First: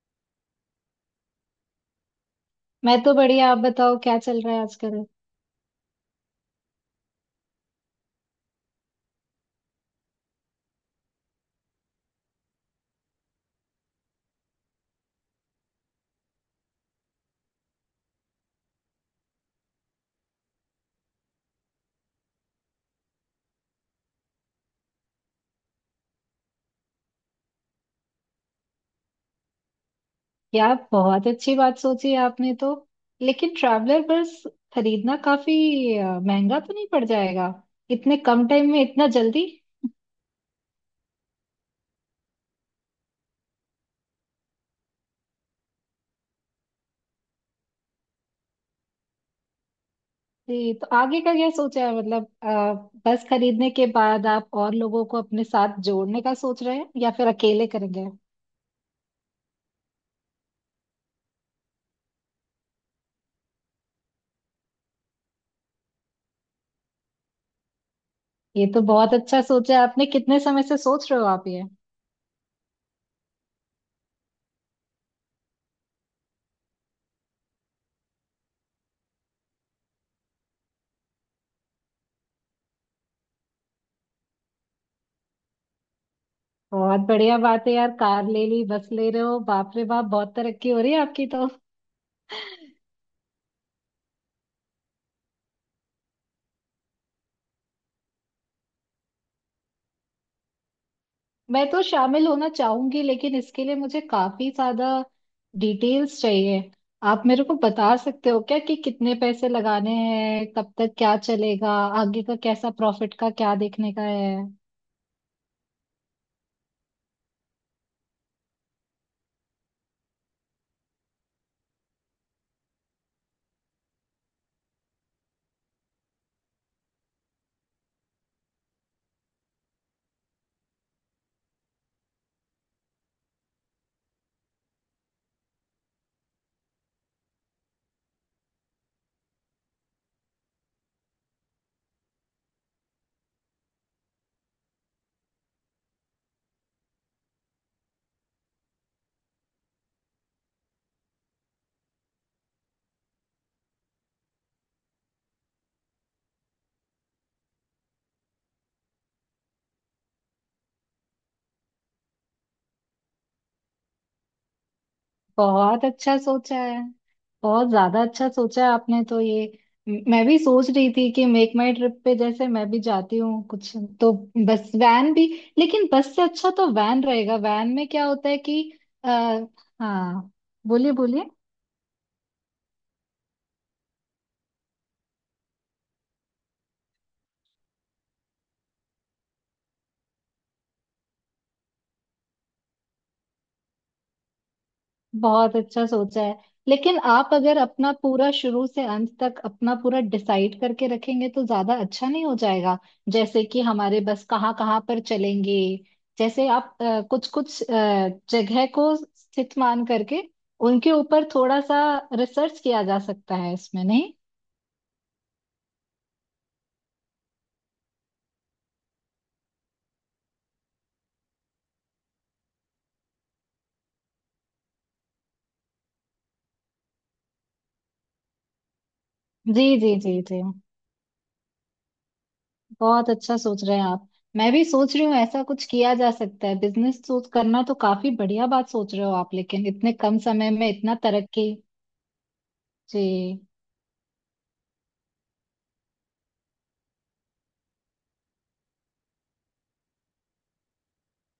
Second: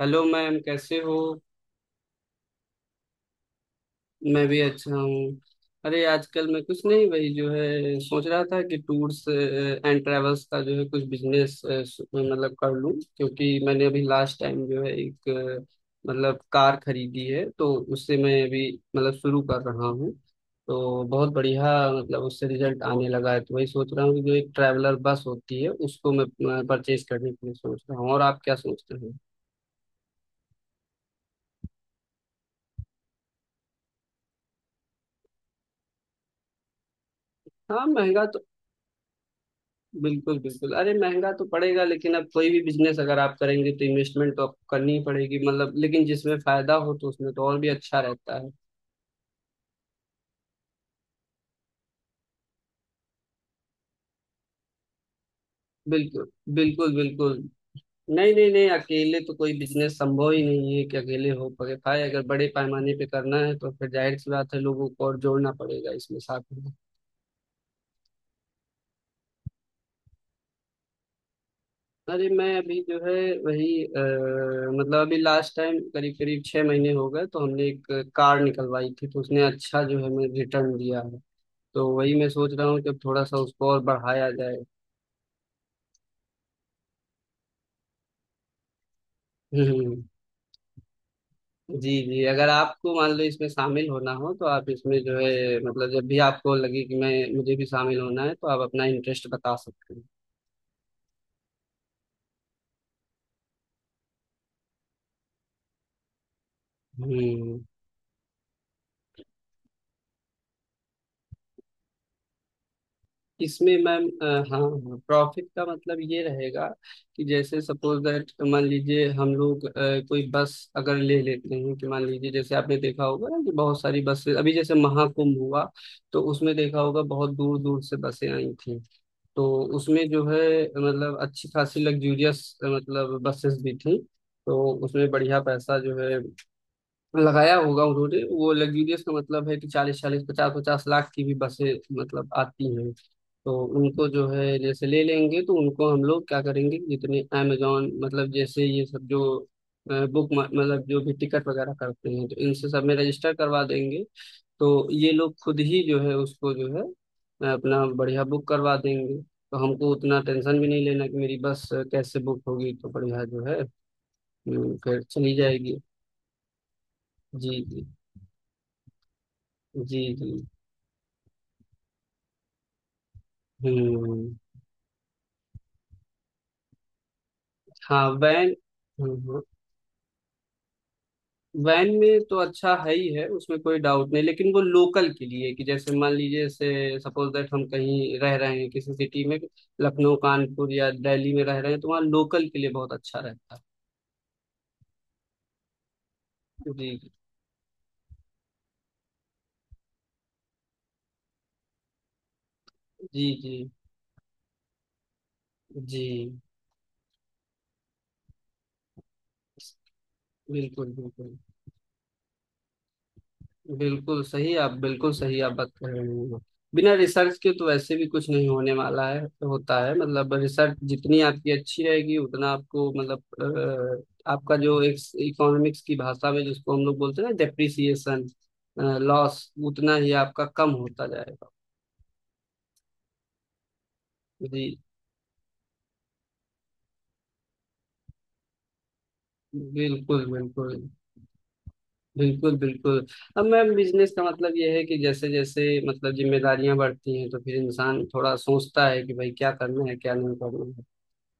Hello ma'am, कैसे हो? मैं तो बढ़िया। आप बताओ क्या चल मैं रहा भी है अच्छा आजकल। हूँ। अरे आजकल मैं कुछ नहीं, वही जो है सोच रहा था कि टूर्स एंड ट्रैवल्स का जो है कुछ बिजनेस मतलब कर लूँ, क्योंकि मैंने अभी लास्ट टाइम जो है एक मतलब कार खरीदी है, तो उससे मैं अभी मतलब शुरू कर रहा हूँ। तो बहुत बढ़िया, मतलब उससे रिजल्ट आने लगा है, तो वही सोच रहा हूँ कि जो एक ट्रैवलर बस होती है उसको मैं परचेज करने के लिए सोच रहा हूँ, और आप क्या सोचते हो? यार बहुत अच्छी बात सोची आपने तो। लेकिन ट्रैवलर बस खरीदना काफी महंगा तो नहीं पड़ जाएगा? हाँ, इतने महंगा। कम टाइम में इतना जल्दी? बिल्कुल बिल्कुल, अरे महंगा तो पड़ेगा, लेकिन अब कोई भी बिजनेस अगर आप करेंगे तो इन्वेस्टमेंट तो आपको करनी ही पड़ेगी, मतलब लेकिन जिसमें फायदा हो तो उसमें तो और भी अच्छा रहता है। जी तो आगे का क्या सोचा है? मतलब बस खरीदने के बाद आप और लोगों को अपने साथ जोड़ने बिल्कुल का सोच रहे हैं बिल्कुल। या फिर बिल्कुल। अकेले करेंगे? नहीं नहीं नहीं, अकेले तो कोई बिजनेस संभव ही नहीं है कि अकेले हो पके पाए, अगर बड़े पैमाने पे करना है तो फिर जाहिर सी बात है लोगों को और जोड़ना पड़ेगा इसमें साथ में। ये तो बहुत अच्छा सोचा है आपने। कितने समय से सोच रहे हो आप ये? अरे मैं अभी जो है, वही मतलब अभी लास्ट टाइम करीब करीब 6 महीने हो गए, तो हमने एक कार निकलवाई थी, तो उसने अच्छा जो है हमें रिटर्न दिया है, तो वही मैं सोच रहा हूँ कि अब थोड़ा सा उसको और बढ़ाया जाए। बहुत बढ़िया बात है यार। कार ले ली, बस ले रहे हो, बाप रे हम्म। बाप, बहुत तरक्की हो रही है आपकी तो। जी जी, अगर आपको मान लो इसमें शामिल होना हो तो आप इसमें जो है मतलब, जब भी आपको लगे कि मैं मुझे भी शामिल होना है, तो आप अपना इंटरेस्ट बता सकते हैं। मैं तो शामिल होना चाहूंगी लेकिन इसके लिए मुझे काफी ज्यादा डिटेल्स चाहिए। आप मेरे को हम्म। बता सकते हो क्या कि कितने पैसे लगाने हैं, कब तक क्या चलेगा, आगे का कैसा प्रॉफिट का क्या इसमें देखने का मैम है? हाँ, प्रॉफिट का मतलब ये रहेगा कि जैसे सपोज दैट मान लीजिए हम लोग कोई बस अगर ले लेते हैं, कि मान लीजिए जैसे आपने देखा होगा ना कि बहुत सारी बसें अभी जैसे महाकुंभ हुआ, तो उसमें देखा होगा बहुत दूर दूर से बसें आई थी। तो उसमें जो है मतलब अच्छी खासी लग्जूरियस मतलब बसेस भी थी, तो उसमें बढ़िया पैसा जो है लगाया होगा उन्होंने। वो लग्जूरियस का मतलब है कि चालीस चालीस पचास पचास लाख की भी बसें मतलब आती हैं। तो उनको जो है जैसे ले लेंगे तो उनको हम लोग क्या करेंगे कि जितने अमेजोन मतलब जैसे ये सब जो बुक मतलब जो भी टिकट वगैरह करते हैं तो इनसे सब में रजिस्टर करवा देंगे। तो ये लोग खुद ही जो है उसको जो है अपना बढ़िया बुक करवा देंगे, तो हमको उतना टेंशन भी नहीं लेना कि मेरी बस कैसे बुक होगी, तो बढ़िया जो है फिर चली जाएगी। बहुत अच्छा सोचा है। जी बहुत जी ज्यादा अच्छा सोचा है आपने तो ये। जी मैं जी। भी सोच रही थी कि मेक माई ट्रिप पे जैसे मैं भी जाती हूँ कुछ। तो हम्म। बस वैन भी। लेकिन बस से अच्छा तो वैन रहेगा। वैन में क्या हाँ, होता है वैन। कि आ, हम्म, हाँ, बोलिए बोलिए। वैन में तो अच्छा है ही है, उसमें कोई डाउट नहीं, लेकिन वो लोकल के लिए, कि जैसे मान लीजिए से सपोज दैट हम कहीं रह रहे हैं किसी सिटी में, लखनऊ कानपुर या दिल्ली में रह रहे हैं तो वहाँ लोकल के लिए बहुत अच्छा रहता है। बहुत अच्छा सोचा है। लेकिन जी आप अगर अपना पूरा शुरू से अंत तक अपना पूरा डिसाइड करके रखेंगे तो ज्यादा अच्छा नहीं हो जाएगा? जी जैसे जी कि हमारे बस कहाँ कहाँ पर चलेंगे। जी। जैसे आप कुछ कुछ जगह को स्थित मान करके उनके बिल्कुल ऊपर बिल्कुल। थोड़ा सा रिसर्च किया जा सकता है इसमें, नहीं? बिल्कुल सही आप, बिल्कुल सही आप बात कर रहे हैं, बिना रिसर्च के तो वैसे भी कुछ नहीं होने वाला है। होता है मतलब रिसर्च जितनी आपकी अच्छी रहेगी उतना आपको मतलब आपका जो एक इकोनॉमिक्स की भाषा में जिसको हम लोग बोलते हैं ना डेप्रिसिएशन लॉस जी जी उतना ही जी जी। आपका कम होता जाएगा। बहुत अच्छा सोच रहे हैं आप। मैं भी जी। सोच रही हूँ ऐसा कुछ किया जा सकता है। बिजनेस सोच करना तो काफी बढ़िया बात सोच रहे हो आप, लेकिन इतने कम बिल्कुल समय में बिल्कुल। इतना तरक्की। बिल्कुल जी, बिल्कुल। अब मैम बिजनेस का मतलब यह है कि जैसे जैसे मतलब जिम्मेदारियां बढ़ती हैं तो फिर इंसान थोड़ा सोचता है कि भाई क्या करना है क्या नहीं करना है,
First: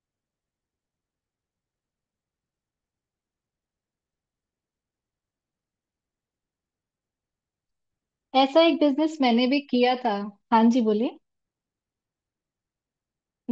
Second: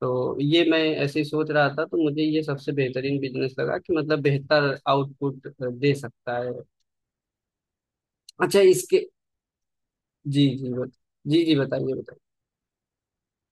तो ये मैं ऐसे ही सोच रहा था, तो मुझे ये सबसे बेहतरीन बिजनेस लगा कि मतलब बेहतर आउटपुट दे सकता है। अच्छा ऐसा एक इसके। बिजनेस मैंने भी किया था। जी हाँ जी जी बोलिए। जी जी बताइए बताइए।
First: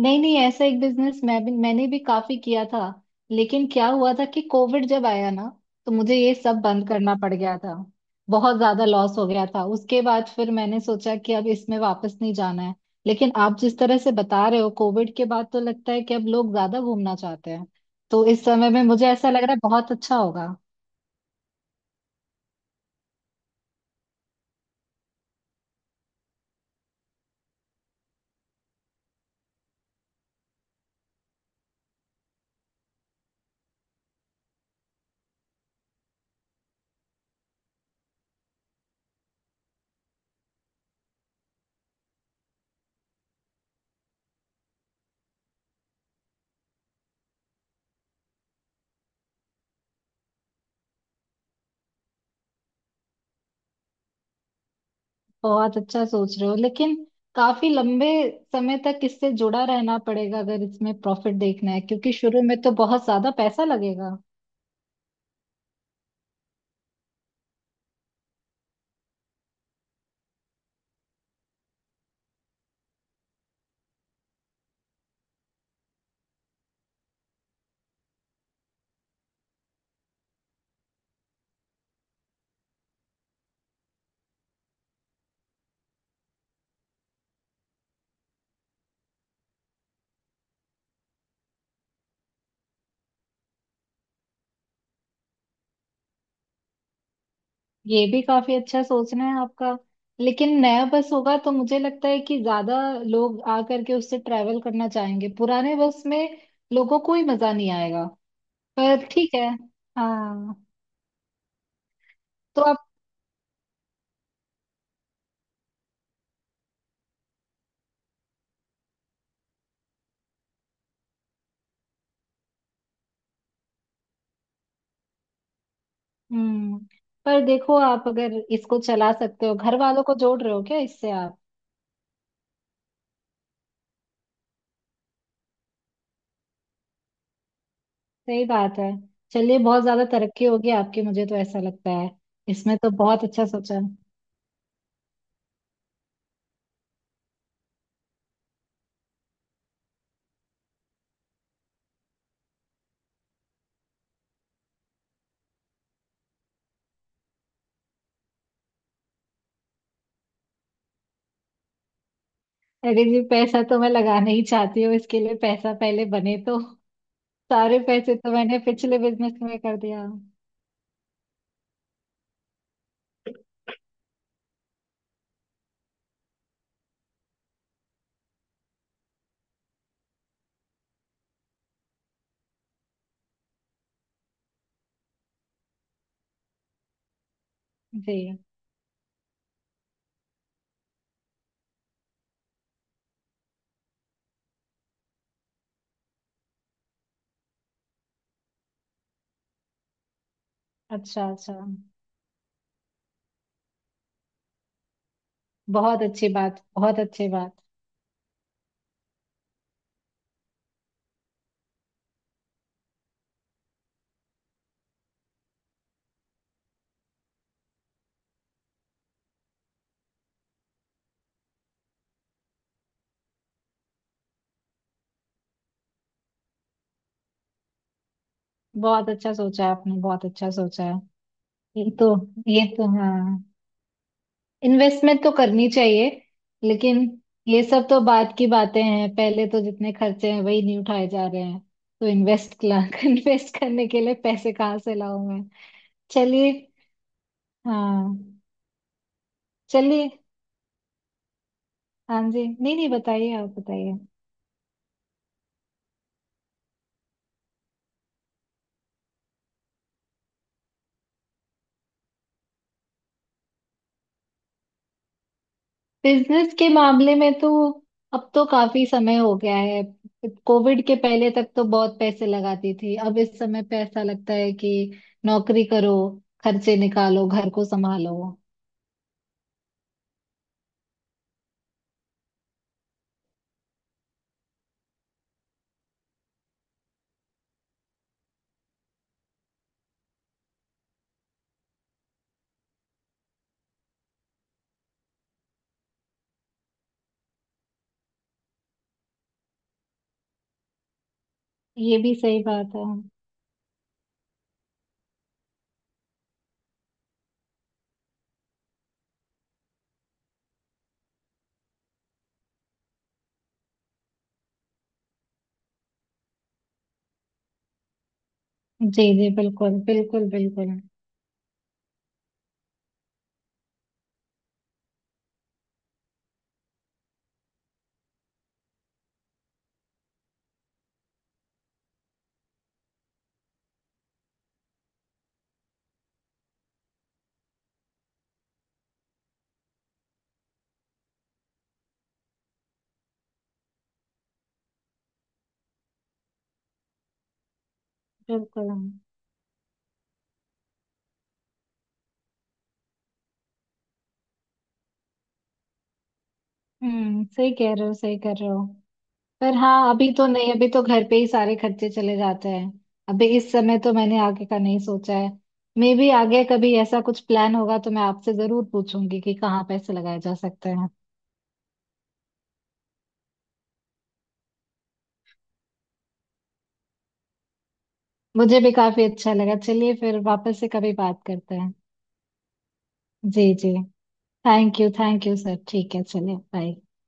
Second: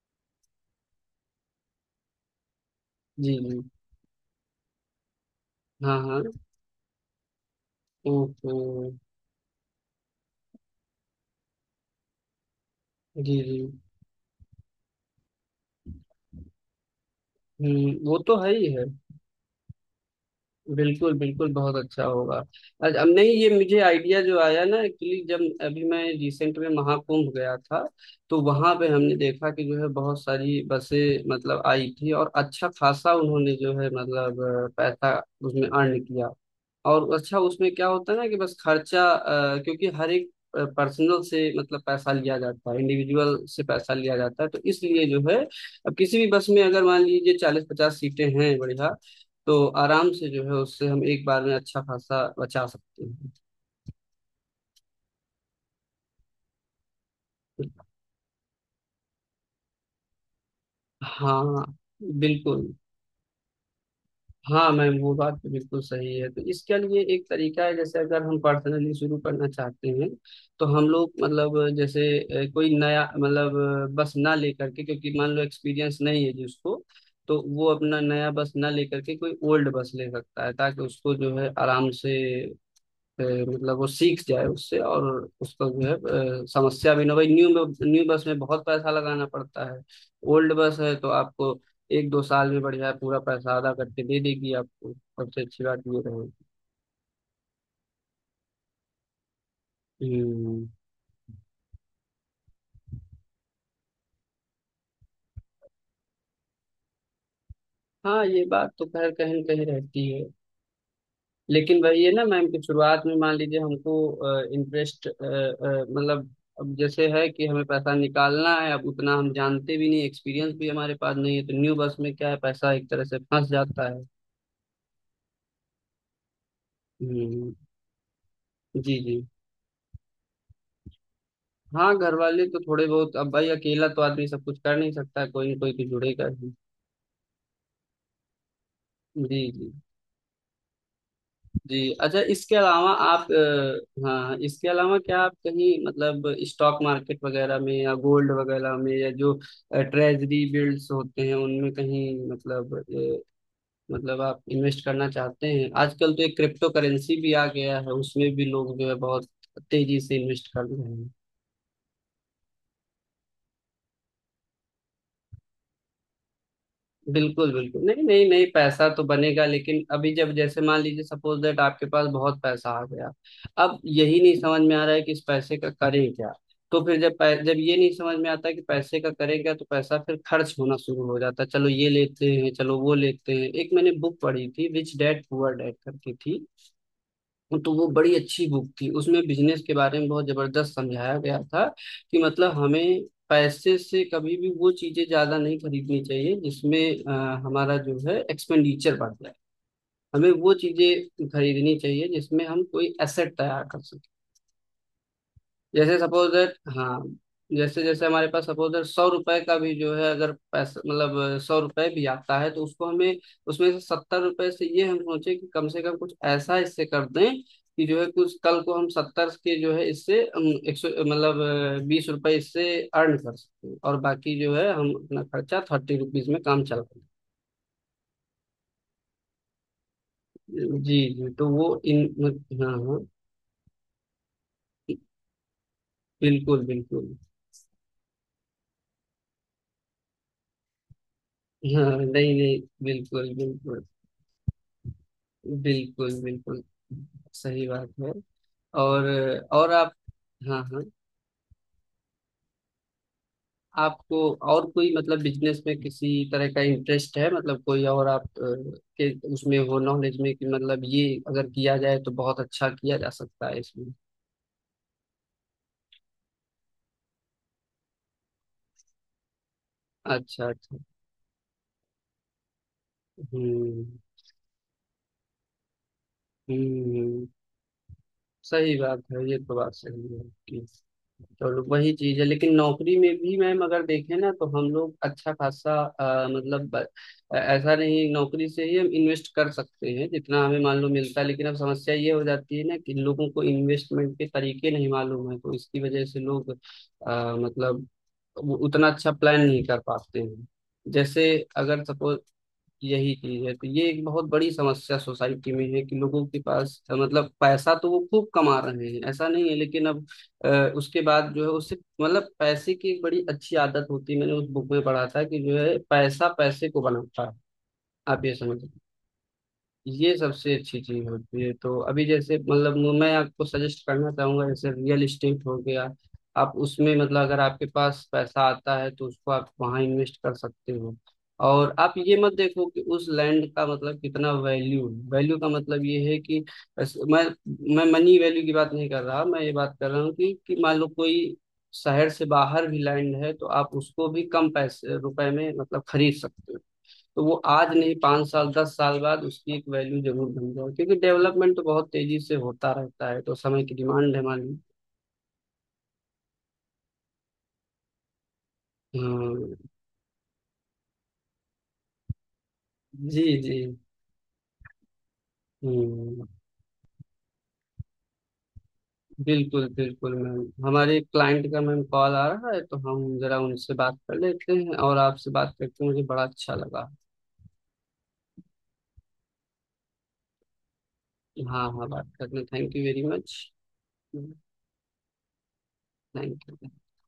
नहीं नहीं, ऐसा एक बिजनेस मैं भी, मैंने भी काफी किया था। जी जी। लेकिन क्या हुआ था कि कोविड जब आया ना, तो हाँ मुझे हाँ। ये सब बंद करना पड़ गया था। ओके। बहुत ज्यादा लॉस हो गया था। उसके बाद फिर मैंने सोचा कि अब इसमें वापस नहीं जाना है। लेकिन जी जी। आप जिस तरह से बता रहे हो, कोविड के बाद तो लगता है कि अब लोग ज्यादा घूमना चाहते हैं। हम्म, वो तो तो इस है समय ही में है। मुझे ऐसा लग रहा है बहुत अच्छा होगा। बिल्कुल बिल्कुल, बहुत अच्छा होगा। अब नहीं, ये मुझे आइडिया जो आया ना एक्चुअली, जब अभी मैं रिसेंट में महाकुंभ गया था तो वहां पे हमने देखा कि जो है बहुत सारी बसें मतलब आई थी, और अच्छा खासा उन्होंने जो है मतलब पैसा उसमें अर्न किया, और अच्छा उसमें क्या होता है ना कि बस खर्चा क्योंकि हर एक पर्सनल से मतलब पैसा लिया जाता है, इंडिविजुअल से पैसा लिया जाता है, तो इसलिए जो है अब किसी भी बस में अगर मान लीजिए 40-50 सीटें हैं, बढ़िया। तो आराम से जो है उससे हम एक बार में अच्छा खासा बचा सकते हैं। बहुत अच्छा सोच रहे हो, लेकिन काफी लंबे समय तक इससे जुड़ा रहना पड़ेगा अगर इसमें प्रॉफिट हाँ। देखना है, क्योंकि शुरू में तो बिल्कुल। बहुत ज्यादा पैसा लगेगा। हाँ मैम वो बात तो बिल्कुल सही है। तो इसके लिए एक तरीका है, जैसे अगर हम पर्सनली शुरू करना चाहते हैं तो हम लोग मतलब जैसे कोई नया मतलब बस ना लेकर के, क्योंकि मान लो एक्सपीरियंस नहीं है जिसको, तो वो अपना नया बस ना लेकर के कोई ओल्ड बस ले सकता है, ताकि उसको जो है आराम से मतलब वो सीख जाए उससे, और उसका जो है समस्या भी ना हो। भाई न्यू न्यू बस में बहुत पैसा लगाना पड़ता है। ओल्ड बस है तो आपको एक दो साल में बढ़िया पूरा पैसा अदा करके दे देगी, आपको सबसे अच्छी बात ये रहेगी। ये भी काफी अच्छा सोचना है आपका। लेकिन हम्म। नया बस होगा तो मुझे लगता है कि ज्यादा लोग आ करके उससे ट्रैवल करना चाहेंगे। पुराने बस में लोगों को ही मजा नहीं आएगा। हाँ, ये बात तो पर खैर ठीक कहीं न है, कहीं रहती है। हाँ। लेकिन भाई ये ना मैम कि तो आप। शुरुआत में मान लीजिए हमको इंटरेस्ट मतलब, अब जैसे है कि हमें पैसा निकालना है, अब उतना हम जानते भी नहीं, एक्सपीरियंस भी हमारे पास नहीं है, तो न्यू बस में क्या है पैसा एक तरह से फंस जाता है। हम्म। पर हम्म, देखो, आप अगर इसको जी चला जी। सकते हो, घर वालों को जोड़ रहे हो क्या इससे आप? हाँ, घर वाले तो थोड़े बहुत, अब भाई अकेला तो आदमी सब कुछ कर नहीं सकता, कोई ना कोई तो जुड़ेगा ही। सही बात है। जी चलिए, जी। बहुत ज्यादा तरक्की होगी आपकी, मुझे तो ऐसा लगता जी, है। अच्छा इसके इसमें तो अलावा बहुत आप अच्छा सोचा। हाँ इसके अलावा क्या आप कहीं मतलब स्टॉक मार्केट वगैरह में या गोल्ड वगैरह में या जो ट्रेजरी बिल्ड्स होते हैं उनमें कहीं मतलब मतलब आप इन्वेस्ट करना चाहते हैं? आजकल तो एक क्रिप्टो करेंसी भी आ गया है, उसमें भी लोग जो है बहुत तेजी से इन्वेस्ट कर रहे हैं। अरे जी, पैसा तो मैं लगाना ही चाहती हूँ, इसके लिए पैसा पहले बने तो। बिल्कुल सारे बिल्कुल, नहीं पैसे नहीं तो नहीं, मैंने पैसा पिछले तो बिजनेस बनेगा, में कर लेकिन दिया। अभी जब जैसे मान लीजिए सपोज दैट आपके पास बहुत पैसा आ गया, अब यही नहीं समझ में आ रहा है कि इस पैसे का करें क्या। तो फिर जब ये नहीं समझ में आता कि पैसे का करें क्या, तो पैसा फिर खर्च होना शुरू हो जाता है, चलो ये लेते हैं, चलो वो लेते हैं। एक मैंने बुक पढ़ी थी रिच डैड पुअर डैड करके थी, तो वो बड़ी जी, अच्छी बुक थी, उसमें बिजनेस के बारे में बहुत जबरदस्त समझाया गया था कि मतलब हमें पैसे से कभी भी वो चीजें ज्यादा नहीं खरीदनी चाहिए जिसमें हमारा जो है एक्सपेंडिचर बढ़ जाए, हमें वो अच्छा चीजें अच्छा। खरीदनी चाहिए जिसमें हम कोई एसेट तैयार कर सकें। जैसे बहुत सपोज अच्छी दैट, बात, हाँ, बहुत अच्छी बात। जैसे जैसे हमारे पास सपोज दैट 100 रुपए का भी जो है, अगर पैसा मतलब 100 रुपए भी आता है, तो उसको हमें उसमें से 70 रुपए से ये हम सोचे कि कम से कम कुछ ऐसा इससे कर दें कि जो है कुछ कल को हम सत्तर के जो है इससे 100 मतलब 20 रुपए इससे अर्न कर सकते हैं, और बाकी जो है हम अपना खर्चा 30 रुपीज में काम चला लें। बहुत अच्छा सोचा आपने, बहुत अच्छा सोचा। जी जी तो वो ये इन, तो, ये हाँ तो हाँ। हाँ, इन्वेस्टमेंट तो करनी चाहिए। बिल्कुल लेकिन बिल्कुल। ये सब तो बाद की बातें हैं। पहले तो जितने खर्चे हैं वही नहीं उठाए जा रहे हैं। हाँ, तो नहीं नहीं, इन्वेस्ट बिल्कुल इन्वेस्ट बिल्कुल। करने के लिए पैसे कहाँ से लाऊं मैं। बिल्कुल चलिए। बिल्कुल, सही बात है। हाँ। और और आप, चलिए। हाँ हाँ, हाँ जी, नहीं नहीं, बताइए आप, बताइए। आपको और कोई मतलब बिजनेस में किसी तरह का इंटरेस्ट है? मतलब कोई और आप के उसमें हो नॉलेज में कि मतलब ये अगर किया जाए तो बहुत अच्छा किया जा सकता है इसमें। बिजनेस के मामले में तो अब तो काफी समय हो गया है। अच्छा अच्छा। कोविड के पहले तक तो बहुत पैसे लगाती थी। अब इस समय पे हम्म ऐसा लगता है कि नौकरी करो, खर्चे हम्म हम्म। निकालो, घर को संभालो। सही बात है, ये तो बात सही है आपकी। चलो वही चीज है, लेकिन नौकरी में भी मैम अगर देखें ना तो हम लोग अच्छा खासा अ, मतलब ब- ऐसा नहीं, नौकरी से ही हम इन्वेस्ट कर सकते हैं जितना हमें मान लो मिलता है, लेकिन अब समस्या ये हो जाती है ना कि लोगों को इन्वेस्टमेंट के तरीके नहीं मालूम है, तो इसकी वजह से लोग मतलब वो उतना अच्छा प्लान नहीं कर पाते हैं। जैसे अगर ये भी सपोज सही बात है। यही चीज है, तो ये एक बहुत बड़ी समस्या सोसाइटी में है कि लोगों के पास मतलब पैसा तो वो खूब कमा रहे हैं ऐसा नहीं है, लेकिन अब अ, उसके बाद जो है उससे मतलब पैसे की एक बड़ी अच्छी आदत होती है, मैंने उस बुक में पढ़ा था कि जो है पैसा पैसे को बनाता है, आप ये समझ। जी जी, बिल्कुल ये बिल्कुल सबसे बिल्कुल अच्छी चीज होती है, तो अभी जैसे मतलब मैं आपको सजेस्ट करना चाहूंगा जैसे रियल इस्टेट हो गया, आप उसमें मतलब अगर आपके पास पैसा आता है तो उसको आप वहां इन्वेस्ट कर सकते हो। और आप ये मत देखो कि उस लैंड का मतलब कितना वैल्यू है, वैल्यू का मतलब ये है कि बस- मैं मैं मनी वैल्यू की बात नहीं कर रहा, मैं ये बात कर रहा हूँ कि मान लो कोई शहर से बाहर भी लैंड है, तो आप उसको भी कम पैसे रुपए में मतलब खरीद सकते हो। तो वो आज नहीं 5 साल दस बिल्कुल। साल बाद उसकी एक वैल्यू जरूर बन जाए, क्योंकि डेवलपमेंट तो बहुत तेजी से होता रहता है, तो समय की डिमांड है हमारी। हम्म, सही कह रहे हो, सही कर रहे हो। पर हम्म, हाँ, अभी तो नहीं। अभी तो घर पे ही सारे खर्चे चले जाते हैं। जी अभी इस जी। समय तो मैंने आगे का नहीं सोचा है। मे भी हम्म, आगे कभी ऐसा कुछ प्लान होगा तो मैं आपसे जरूर पूछूंगी कि कहाँ बिल्कुल पैसे बिल्कुल लगाए जा मैम, सकते हैं। हमारे क्लाइंट का मैम कॉल आ रहा है, तो हम जरा उनसे बात कर लेते हैं, और आपसे बात करके मुझे बड़ा अच्छा लगा। मुझे भी काफी अच्छा लगा। चलिए, फिर वापस से कभी बात करते हाँ हैं। हाँ बात करने थैंक यू वेरी मच। जी जी। Thank you, thank you sir. ठीक है, चलिए, थैंक यू। बाय।